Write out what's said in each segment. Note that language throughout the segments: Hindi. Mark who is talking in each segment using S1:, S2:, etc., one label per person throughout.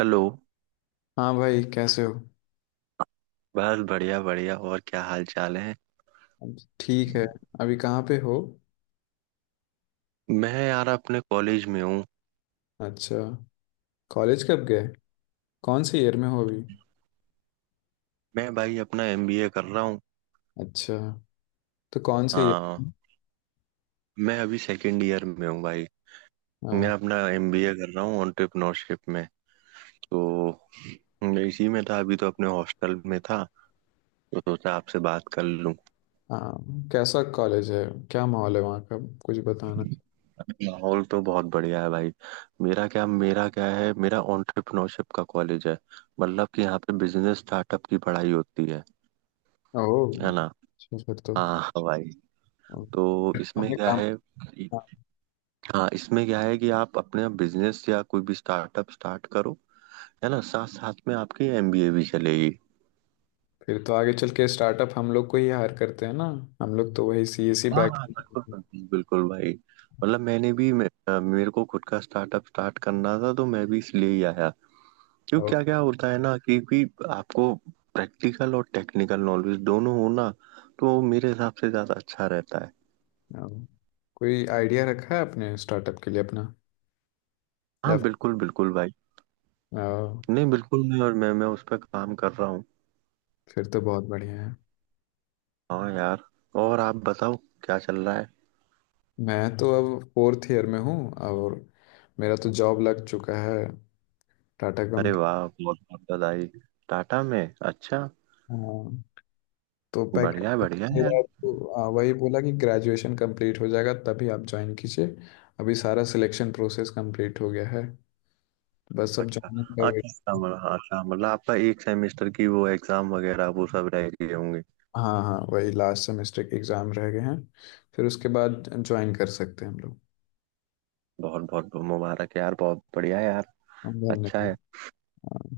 S1: हेलो।
S2: हाँ भाई, कैसे हो?
S1: बस बढ़िया बढ़िया, और क्या हाल चाल है।
S2: ठीक है। अभी कहाँ पे हो?
S1: मैं यार अपने कॉलेज में हूँ।
S2: अच्छा। कॉलेज कब गए? कौन से ईयर में हो अभी?
S1: मैं भाई अपना एमबीए कर रहा हूँ।
S2: अच्छा, तो कौन से ईयर?
S1: हाँ, मैं अभी सेकंड ईयर में हूँ भाई। मैं
S2: हाँ,
S1: अपना एमबीए कर रहा हूँ एंटरप्रेन्योरशिप में। तो मैं इसी में था, अभी तो अपने हॉस्टल में था, तो सोचा आपसे बात कर लूँ।
S2: हाँ, कैसा कॉलेज है? क्या माहौल है वहाँ का? कुछ बताना।
S1: माहौल तो बहुत बढ़िया है भाई। मेरा क्या है, मेरा एंटरप्रेन्योरशिप का कॉलेज है। मतलब कि यहाँ पे बिजनेस स्टार्टअप की पढ़ाई होती है
S2: ओह
S1: है ना।
S2: अच्छा, फिर तो।
S1: हाँ हाँ भाई। तो इसमें
S2: हमें
S1: क्या
S2: काम।
S1: है।
S2: हाँ,
S1: हाँ, इसमें क्या है कि आप अपने बिजनेस या कोई भी स्टार्टअप स्टार्ट करो, है ना। साथ साथ में आपकी एमबीए भी चलेगी।
S2: फिर तो आगे चल के स्टार्टअप हम लोग को ही हायर करते हैं ना। हम लोग तो वही सी एस सी
S1: हाँ
S2: बैक
S1: हाँ, बिल्कुल बिल्कुल बिल्कुल भाई। मतलब मैंने भी मेरे को खुद का स्टार्टअप स्टार्ट करना था, तो मैं भी इसलिए ही आया। क्यों,
S2: और
S1: क्या क्या होता है ना कि आपको प्रैक्टिकल और टेक्निकल नॉलेज दोनों हो ना, तो मेरे हिसाब से ज्यादा अच्छा रहता है।
S2: और कोई आइडिया रखा है अपने स्टार्टअप के लिए अपना? या?
S1: हाँ, बिल्कुल बिल्कुल भाई।
S2: ओ,
S1: नहीं, बिल्कुल नहीं, और मैं उस पर काम कर रहा हूँ।
S2: फिर तो बहुत बढ़िया है।
S1: हाँ यार, और आप बताओ, क्या चल रहा है।
S2: मैं तो अब फोर्थ ईयर में हूँ, और मेरा तो जॉब लग चुका है। टाटा
S1: अरे
S2: कंपनी।
S1: वाह, बहुत बहुत बधाई। टाटा में, अच्छा।
S2: हाँ, तो
S1: बढ़िया
S2: पैकेज।
S1: बढ़िया यार।
S2: मेरा तो वही बोला कि ग्रेजुएशन कंप्लीट हो जाएगा तभी आप ज्वाइन कीजिए। अभी सारा सिलेक्शन प्रोसेस कंप्लीट हो गया है। बस अब
S1: अच्छा
S2: ज्वाइनिंग का
S1: अच्छा
S2: वेट।
S1: अच्छा, मतलब अच्छा, मतलब आपका एक सेमेस्टर की वो एग्जाम वगैरह वो सब रह गए होंगे।
S2: हाँ, हाँ, वही लास्ट सेमेस्टर के एग्ज़ाम रह गए हैं। फिर उसके बाद ज्वाइन कर सकते हैं हम लोग।
S1: बहुत बहुत मुबारक यार, बहुत बढ़िया यार। अच्छा है।
S2: धन्यवाद। हाँ।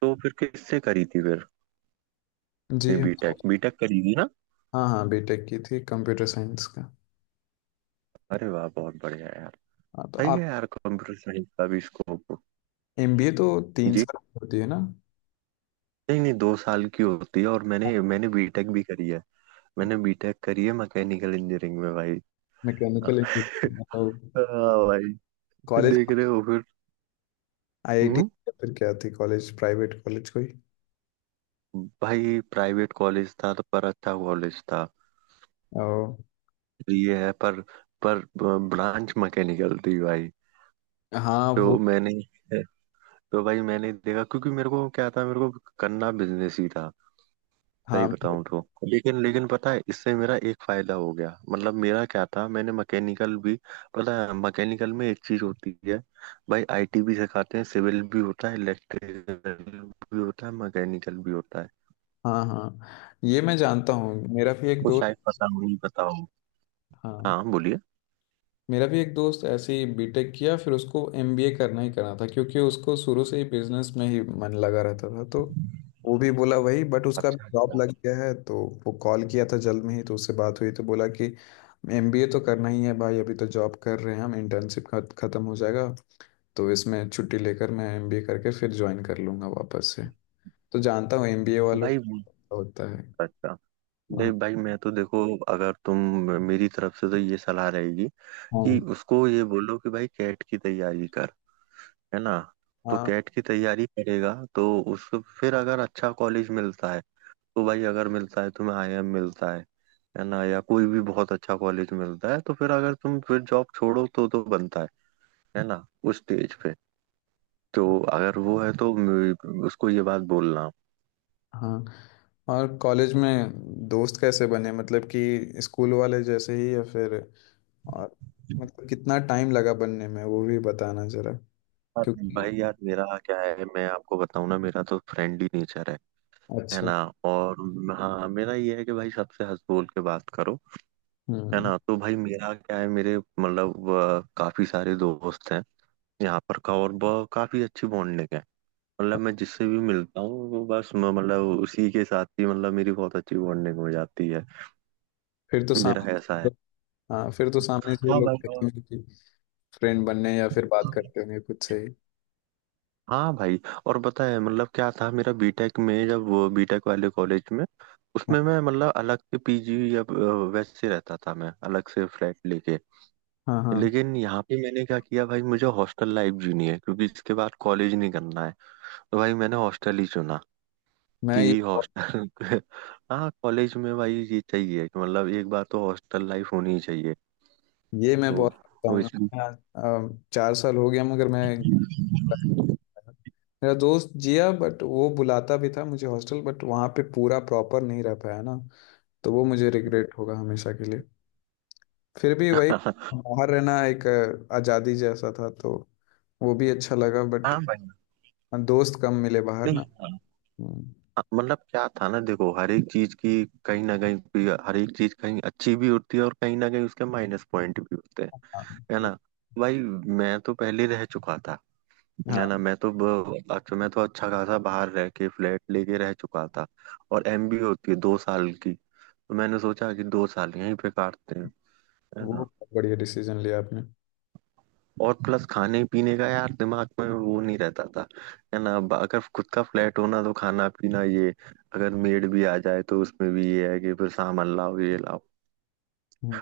S1: तो फिर किससे करी थी फिर,
S2: जी हम तो,
S1: बीटेक बीटेक करी थी ना।
S2: हाँ, हाँ, बीटेक की थी कंप्यूटर साइंस का।
S1: अरे वाह, बहुत बढ़िया यार।
S2: हाँ, तो
S1: सही
S2: आप।
S1: है यार, कंप्यूटर साइंस का भी स्कोप।
S2: एमबीए तो तीन
S1: जी,
S2: साल की होती है ना?
S1: नहीं नहीं, दो साल की होती है, और मैंने मैंने बीटेक भी करी है। मैंने बीटेक करी है मैकेनिकल इंजीनियरिंग में भाई।
S2: मैकेनिकल इंजीनियरिंग तो।
S1: हाँ भाई,
S2: कॉलेज
S1: देख रहे हो फिर।
S2: आईआईटी
S1: हम्म।
S2: या फिर क्या थी कॉलेज, प्राइवेट कॉलेज कोई?
S1: भाई प्राइवेट कॉलेज था तो, पर अच्छा कॉलेज था
S2: ओ,
S1: ये है। पर ब्रांच मैकेनिकल थी भाई।
S2: हाँ वो।
S1: तो मैंने, तो भाई मैंने देखा क्योंकि मेरे को क्या था, मेरे को करना बिजनेस ही था, सही
S2: हाँ,
S1: बताऊं तो। लेकिन लेकिन पता है इससे मेरा एक फायदा हो गया। मतलब मेरा क्या था, मैंने मैकेनिकल भी, पता है मैकेनिकल में एक चीज होती है भाई, आईटी भी सिखाते हैं, सिविल भी होता है, इलेक्ट्रिकल भी होता है, मैकेनिकल भी होता है।
S2: हाँ। हाँ, ये मैं जानता हूँ, मेरा भी एक
S1: तो
S2: दोस्त।
S1: शायद पता हो, नहीं पता।
S2: हाँ,
S1: हाँ बोलिए।
S2: मेरा भी एक दोस्त ऐसे ही बीटेक किया, फिर उसको एमबीए करना ही करना था क्योंकि उसको शुरू से ही बिजनेस में ही मन लगा रहता था। तो वो भी बोला वही, बट उसका
S1: अच्छा
S2: जॉब
S1: अच्छा
S2: लग गया है। तो वो कॉल किया था जल्द में ही, तो उससे बात हुई तो बोला कि एमबीए तो करना ही है भाई, अभी तो जॉब कर रहे हैं हम, इंटर्नशिप खत्म हो जाएगा तो इसमें छुट्टी लेकर मैं एमबीए करके फिर ज्वाइन कर लूंगा वापस से। तो जानता हूँ एमबीए वालों
S1: भाई,
S2: का होता है।
S1: अच्छा। नहीं
S2: हाँ।
S1: भाई, मैं तो देखो, अगर तुम, मेरी तरफ से तो ये सलाह रहेगी कि
S2: हाँ।
S1: उसको ये बोलो कि भाई कैट की तैयारी कर, है ना। तो
S2: हाँ।
S1: कैट की तैयारी करेगा तो उसको फिर अगर अच्छा कॉलेज मिलता है, तो भाई अगर मिलता है तुम्हें आईआईएम मिलता है ना, या कोई भी बहुत अच्छा कॉलेज मिलता है, तो फिर अगर तुम फिर जॉब छोड़ो तो बनता है ना, उस स्टेज पे। तो अगर वो है तो उसको ये बात बोलना।
S2: हाँ। और कॉलेज में दोस्त कैसे बने? मतलब कि स्कूल वाले जैसे ही, या फिर? और मतलब कितना टाइम लगा बनने में, वो भी बताना जरा।
S1: यार,
S2: क्योंकि
S1: भाई यार मेरा क्या है, मैं आपको बताऊं ना, मेरा तो फ्रेंडली नेचर है
S2: अच्छा।
S1: ना। और हाँ मेरा ये है कि भाई सबसे हंस बोल के बात करो, है
S2: हम्म।
S1: ना। तो भाई मेरा क्या है, मेरे मतलब काफी सारे दोस्त हैं यहाँ पर का, और काफी अच्छी बॉन्डिंग है। मतलब मैं जिससे भी मिलता हूँ वो बस मतलब उसी के साथ ही, मतलब मेरी बहुत अच्छी बॉन्डिंग हो जाती है।
S2: फिर तो साम
S1: मेरा ऐसा है।
S2: हाँ, फिर तो सामने से
S1: हाँ
S2: लोग
S1: भाई।
S2: देखेंगे कि फ्रेंड बनने, या फिर बात
S1: और-
S2: करते होंगे खुद से ही।
S1: हाँ भाई, और पता है मतलब क्या था, मेरा बीटेक में जब, बीटेक वाले कॉलेज में,
S2: हाँ,
S1: उसमें मैं मतलब अलग से पीजी या वैसे रहता था, मैं अलग से फ्लैट लेके।
S2: हाँ, हाँ,
S1: लेकिन यहाँ पे मैंने क्या किया भाई, मुझे हॉस्टल लाइफ जीनी है क्योंकि इसके बाद कॉलेज नहीं करना है, तो भाई मैंने हॉस्टल ही चुना
S2: मैं
S1: कि हॉस्टल। हाँ, कॉलेज में भाई ये चाहिए कि मतलब एक बार तो हॉस्टल लाइफ होनी चाहिए।
S2: ये मैं
S1: तो
S2: बहुत
S1: वो
S2: बताऊंगा।
S1: इस।
S2: 4 साल हो गया, मगर मैं, मेरा दोस्त जिया, बट वो बुलाता भी था मुझे हॉस्टल, बट वहाँ पे पूरा प्रॉपर नहीं रह पाया ना। तो वो मुझे रिग्रेट होगा हमेशा के लिए। फिर भी वही, बाहर रहना एक आज़ादी जैसा था, तो वो भी अच्छा लगा, बट
S1: हाँ भाई।
S2: दोस्त कम मिले बाहर ना।
S1: नहीं
S2: हम्म।
S1: मतलब क्या था ना, देखो हर एक चीज की कहीं ना कहीं हर एक चीज कहीं अच्छी भी होती है और कहीं ना कहीं उसके माइनस पॉइंट भी होते हैं,
S2: हाँ,
S1: है ना भाई। मैं तो पहले रह चुका था, है
S2: हाँ,
S1: ना। मैं तो अच्छा, मैं तो अच्छा खासा बाहर रह के फ्लैट लेके रह चुका था, और एमबी होती है दो साल की, तो मैंने सोचा कि दो साल यहीं पे काटते हैं, है
S2: वो
S1: ना।
S2: बहुत बढ़िया डिसीजन लिया आपने।
S1: और प्लस खाने पीने का यार दिमाग में वो नहीं रहता था, है ना। अब अगर खुद का फ्लैट होना तो खाना पीना ये, अगर मेड भी आ जाए तो उसमें भी ये है कि फिर सामान लाओ ये लाओ।
S2: हम्म।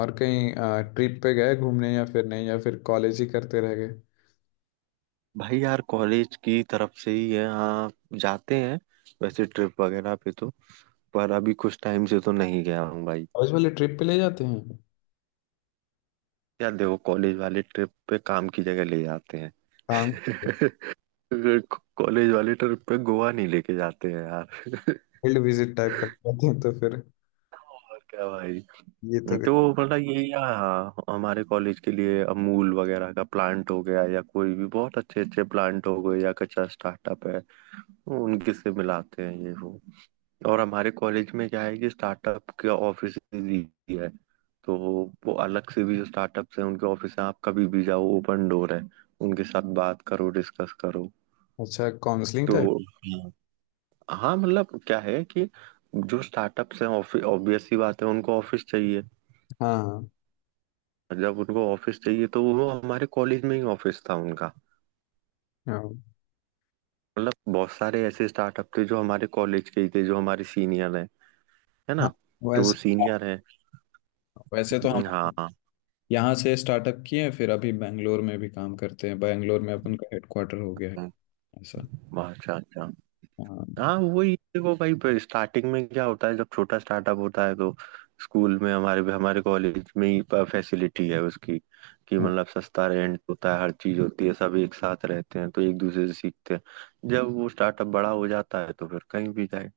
S2: और कहीं ट्रिप पे गए घूमने या फिर नहीं, या फिर कॉलेज ही करते रह गए?
S1: भाई यार, कॉलेज की तरफ से ही है हाँ, जाते हैं वैसे ट्रिप वगैरह पे तो, पर अभी कुछ टाइम से तो नहीं गया हूँ भाई।
S2: कॉलेज वाले ट्रिप पे ले जाते हैं?
S1: यार देखो, कॉलेज वाले ट्रिप पे काम की जगह ले जाते हैं।
S2: काम,
S1: कॉलेज वाले ट्रिप पे गोवा नहीं लेके जाते हैं यार।
S2: फील्ड विजिट टाइप कर जाते हैं तो फिर
S1: और क्या भाई।
S2: ये तो।
S1: तो मतलब ये, या हमारे कॉलेज के लिए अमूल वगैरह का प्लांट हो गया, या कोई भी बहुत अच्छे अच्छे प्लांट हो गए, या कच्चा स्टार्टअप है वो, उनके से मिलाते हैं ये वो। और हमारे कॉलेज में क्या है कि स्टार्टअप के ऑफिस भी है। तो वो अलग से भी जो स्टार्टअप है उनके ऑफिस है, आप कभी भी जाओ, ओपन डोर है, उनके साथ बात करो, डिस्कस करो।
S2: अच्छा, काउंसलिंग
S1: तो
S2: टाइप।
S1: हाँ हाँ, मतलब क्या है कि जो स्टार्टअप्स हैं, ऑब्वियस सी बात है उनको ऑफिस चाहिए।
S2: हाँ,
S1: जब उनको ऑफिस चाहिए तो वो हमारे कॉलेज में ही ऑफिस था उनका।
S2: हाँ।
S1: मतलब बहुत सारे ऐसे स्टार्टअप थे जो हमारे कॉलेज के ही थे, जो हमारे सीनियर हैं, है
S2: हाँ,
S1: ना। तो वो
S2: वैसे,
S1: सीनियर है।
S2: वैसे तो हम
S1: हाँ हाँ
S2: यहाँ से स्टार्टअप किए हैं, फिर अभी बैंगलोर में भी काम करते हैं, बैंगलोर में अपन का हेडक्वार्टर हो गया है। ऐसा।
S1: हाँ, अच्छा अच्छा।
S2: हाँ।
S1: हाँ वही देखो भाई, स्टार्टिंग में क्या होता है जब छोटा स्टार्टअप होता है तो, स्कूल में हमारे हमारे कॉलेज में ही फैसिलिटी है उसकी, कि
S2: हाँ,
S1: मतलब सस्ता रेंट होता है, हर चीज होती है, सब एक साथ रहते हैं तो एक दूसरे से सीखते हैं। जब वो स्टार्टअप बड़ा हो जाता है तो फिर कहीं भी जाए।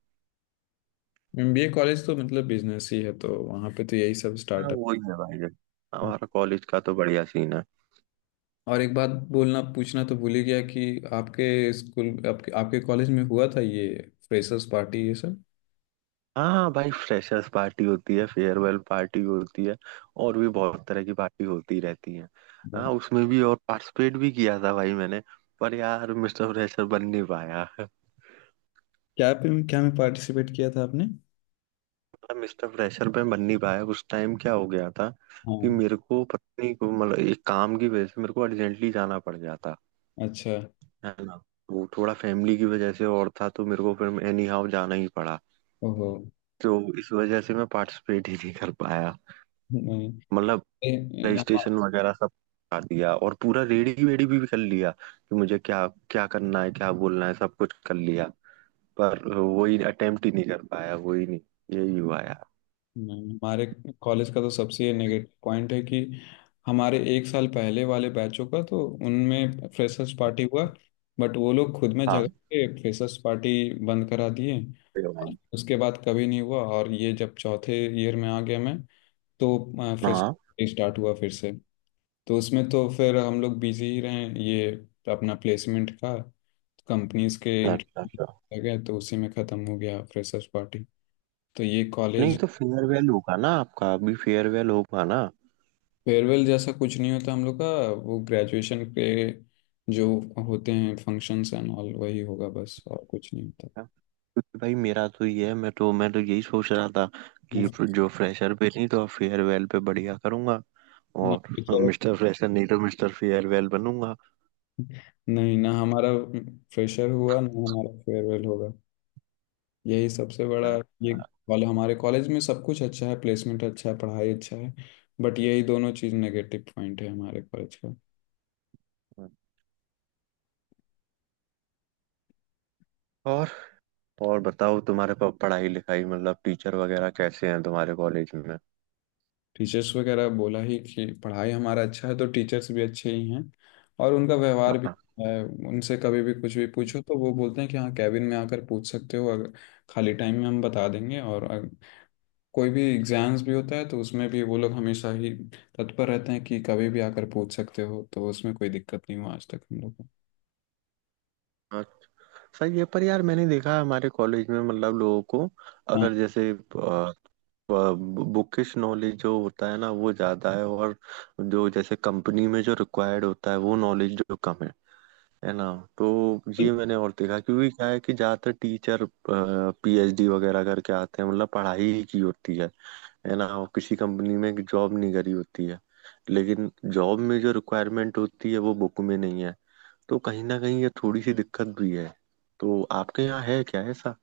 S2: एमबीए कॉलेज तो मतलब बिजनेस ही है, तो वहाँ पे तो यही सब
S1: हाँ
S2: स्टार्टअप।
S1: वही है भाई, देखो
S2: हाँ,
S1: हमारा कॉलेज का तो बढ़िया सीन है।
S2: और एक बात बोलना पूछना तो भूल ही गया कि आपके स्कूल, आपके आपके कॉलेज में हुआ था ये फ्रेशर्स पार्टी, ये
S1: हाँ भाई, फ्रेशर्स पार्टी होती है, फेयरवेल पार्टी होती है, और भी बहुत तरह की पार्टी होती रहती है। हाँ,
S2: सब?
S1: उसमें भी और पार्टिसिपेट भी किया था भाई मैंने, पर यार मिस्टर फ्रेशर बन नहीं पाया।
S2: क्या में पार्टिसिपेट किया था आपने?
S1: मतलब मिस्टर फ्रेशर पे बन नहीं पाया, उस टाइम क्या हो गया था कि
S2: हाँ।
S1: मेरे को पत्नी को, मतलब एक काम की वजह से मेरे को अर्जेंटली जाना पड़ गया था,
S2: अच्छा।
S1: है ना। वो थोड़ा फैमिली की वजह से और था, तो मेरे को फिर एनी हाउ जाना ही पड़ा।
S2: ओहो।
S1: तो इस वजह से मैं पार्टिसिपेट ही नहीं कर पाया।
S2: नहीं,
S1: मतलब
S2: ए-
S1: प्ले
S2: ए-
S1: स्टेशन
S2: हम-
S1: वगैरह सब खा दिया, और पूरा रेडी वेडी भी कर लिया कि मुझे क्या क्या करना है क्या बोलना है, सब कुछ कर लिया, पर वही अटेम्प्ट ही नहीं कर पाया, वही नहीं। यही हुआ यार।
S2: नहीं, हमारे कॉलेज का तो सबसे नेगेटिव पॉइंट है कि हमारे 1 साल पहले वाले बैचों का, तो उनमें फ्रेशर्स पार्टी हुआ, बट वो लोग खुद में
S1: हाँ,
S2: झगड़ के फ्रेशर्स पार्टी बंद करा दिए।
S1: ये
S2: और
S1: भाई।
S2: उसके बाद कभी नहीं हुआ, और ये जब चौथे ईयर में आ गया मैं, तो फ्रेशर्स
S1: हाँ,
S2: पार्टी स्टार्ट हुआ फिर से। तो उसमें तो फिर हम लोग बिजी ही रहे, ये अपना प्लेसमेंट का कंपनीज के
S1: अच्छा अच्छा।
S2: इंटरव्यू आ गया, तो उसी में ख़त्म हो गया फ्रेशर्स पार्टी। तो ये
S1: नहीं
S2: कॉलेज,
S1: तो फेयरवेल होगा ना आपका, अभी फेयरवेल होगा ना।
S2: फेयरवेल जैसा कुछ नहीं होता हम लोग का। वो ग्रेजुएशन के जो होते हैं फंक्शंस एंड ऑल, वही होगा बस, और कुछ नहीं होता।
S1: क्योंकि भाई मेरा तो ये है, मैं तो यही सोच रहा था कि
S2: ना,
S1: जो फ्रेशर पे नहीं तो फेयरवेल पे बढ़िया करूंगा, और
S2: फ्रेशर,
S1: मिस्टर फ्रेशर नहीं तो मिस्टर फेयरवेल बनूंगा।
S2: नहीं ना, हमारा फ्रेशर हुआ ना, हमारा फेयरवेल होगा। यही सबसे बड़ा ये
S1: अच्छा।
S2: कॉल, हमारे कॉलेज में सब कुछ अच्छा है, प्लेसमेंट अच्छा है, पढ़ाई अच्छा है, बट यही दोनों चीज़ नेगेटिव पॉइंट है हमारे कॉलेज का।
S1: और और बताओ, तुम्हारे पास पढ़ाई लिखाई मतलब टीचर वगैरह कैसे हैं तुम्हारे कॉलेज में।
S2: टीचर्स वगैरह बोला ही कि पढ़ाई हमारा अच्छा है, तो टीचर्स भी अच्छे ही हैं, और उनका व्यवहार भी
S1: हाँ,
S2: अच्छा है। उनसे कभी भी कुछ भी पूछो तो वो बोलते हैं कि हाँ, कैबिन में आकर पूछ सकते हो, अगर खाली टाइम में हम बता देंगे। और अगर कोई भी एग्जाम्स भी होता है तो उसमें भी वो लोग हमेशा ही तत्पर रहते हैं कि कभी भी आकर पूछ सकते हो, तो उसमें कोई दिक्कत नहीं हुआ आज तक हम लोग को।
S1: अच्छा। सही है, पर यार मैंने देखा है हमारे कॉलेज में मतलब लोगों को,
S2: हाँ,
S1: अगर जैसे बुकिश नॉलेज जो होता है ना वो ज्यादा है, और जो जैसे कंपनी में जो रिक्वायर्ड होता है वो नॉलेज जो कम है ना। तो ये मैंने और देखा क्योंकि क्या है कि ज्यादातर टीचर पीएचडी वगैरह करके आते हैं, मतलब पढ़ाई ही की होती है ना, और किसी कंपनी में जॉब नहीं करी होती है। लेकिन जॉब में जो रिक्वायरमेंट होती है वो बुक में नहीं है, तो कहीं ना कहीं ये थोड़ी सी दिक्कत भी है। तो आपके यहाँ है क्या ऐसा।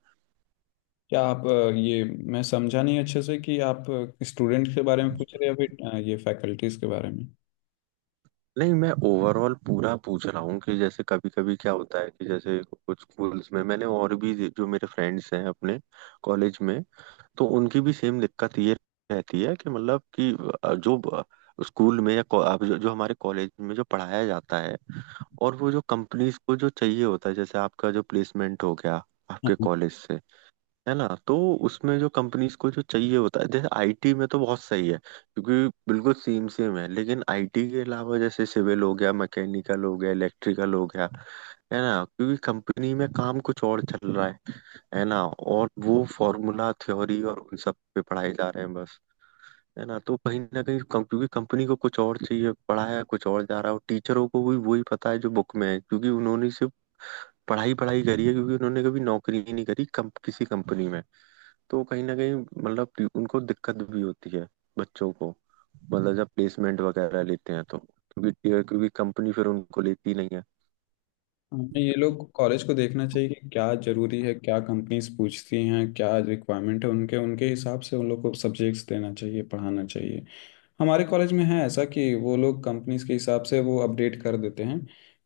S2: क्या आप ये मैं समझा नहीं अच्छे से कि आप स्टूडेंट के बारे में पूछ रहे हैं या फिर ये फैकल्टीज के बारे में?
S1: नहीं, मैं ओवरऑल पूरा पूछ रहा हूँ कि जैसे कभी कभी क्या होता है कि जैसे कुछ स्कूल्स में, मैंने और भी जो मेरे फ्रेंड्स हैं अपने कॉलेज में, तो उनकी भी सेम दिक्कत ये रहती है कि मतलब कि अ, जो ब- स्कूल में या अब जो हमारे कॉलेज में जो पढ़ाया जाता है, और वो जो कंपनीज को जो चाहिए होता है, जैसे आपका जो प्लेसमेंट हो गया आपके
S2: हाँ,
S1: कॉलेज से, है ना, तो उसमें जो कंपनीज को जो चाहिए होता है, जैसे आईटी में तो बहुत सही है क्योंकि बिल्कुल सेम सेम है। लेकिन आईटी के अलावा जैसे सिविल हो गया, मैकेनिकल हो गया, इलेक्ट्रिकल हो गया, है ना, क्योंकि कंपनी में काम कुछ और चल रहा है ना, और वो फॉर्मूला थ्योरी और उन सब पे पढ़ाए जा रहे हैं बस, है ना। तो कहीं ना कहीं क्योंकि कंपनी को कुछ और चाहिए, पढ़ाया कुछ और जा रहा है, और टीचरों को भी वही पता है जो बुक में है, क्योंकि उन्होंने सिर्फ पढ़ाई पढ़ाई करी है, क्योंकि उन्होंने कभी नौकरी ही नहीं करी किसी कंपनी में। तो कहीं ना कहीं मतलब उनको दिक्कत भी होती है बच्चों को, मतलब जब प्लेसमेंट वगैरह लेते हैं तो क्योंकि, क्योंकि कंपनी फिर उनको लेती नहीं है।
S2: हमें ये लोग कॉलेज को देखना चाहिए कि क्या जरूरी है, क्या कंपनीज पूछती हैं, क्या रिक्वायरमेंट है उनके उनके हिसाब से उन लोग को सब्जेक्ट्स देना चाहिए, पढ़ाना चाहिए। हमारे कॉलेज में है ऐसा कि वो लोग कंपनीज के हिसाब से वो अपडेट कर देते हैं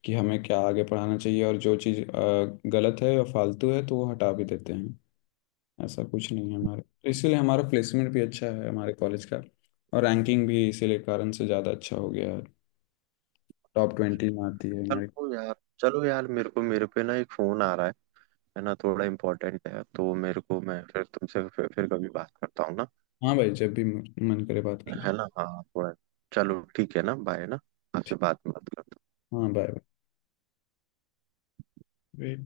S2: कि हमें क्या आगे पढ़ाना चाहिए, और जो चीज़ गलत है या फालतू है तो वो हटा भी देते हैं। ऐसा कुछ नहीं है हमारे, तो इसीलिए हमारा प्लेसमेंट भी अच्छा है हमारे कॉलेज का, और रैंकिंग भी इसीलिए कारण से ज़्यादा अच्छा हो गया है। टॉप 20 में आती है हमारी।
S1: चलो यार, चलो यार, मेरे को मेरे पे ना एक फोन आ रहा है ना, थोड़ा इम्पोर्टेंट है तो मेरे को, मैं फिर तुमसे फिर कभी बात करता हूँ ना,
S2: हाँ भाई, जब भी मन मन करे बात कीजिए।
S1: है ना। हाँ थोड़ा, चलो ठीक है ना, बाय ना। आपसे बात बात।
S2: हाँ, बाय। बाय।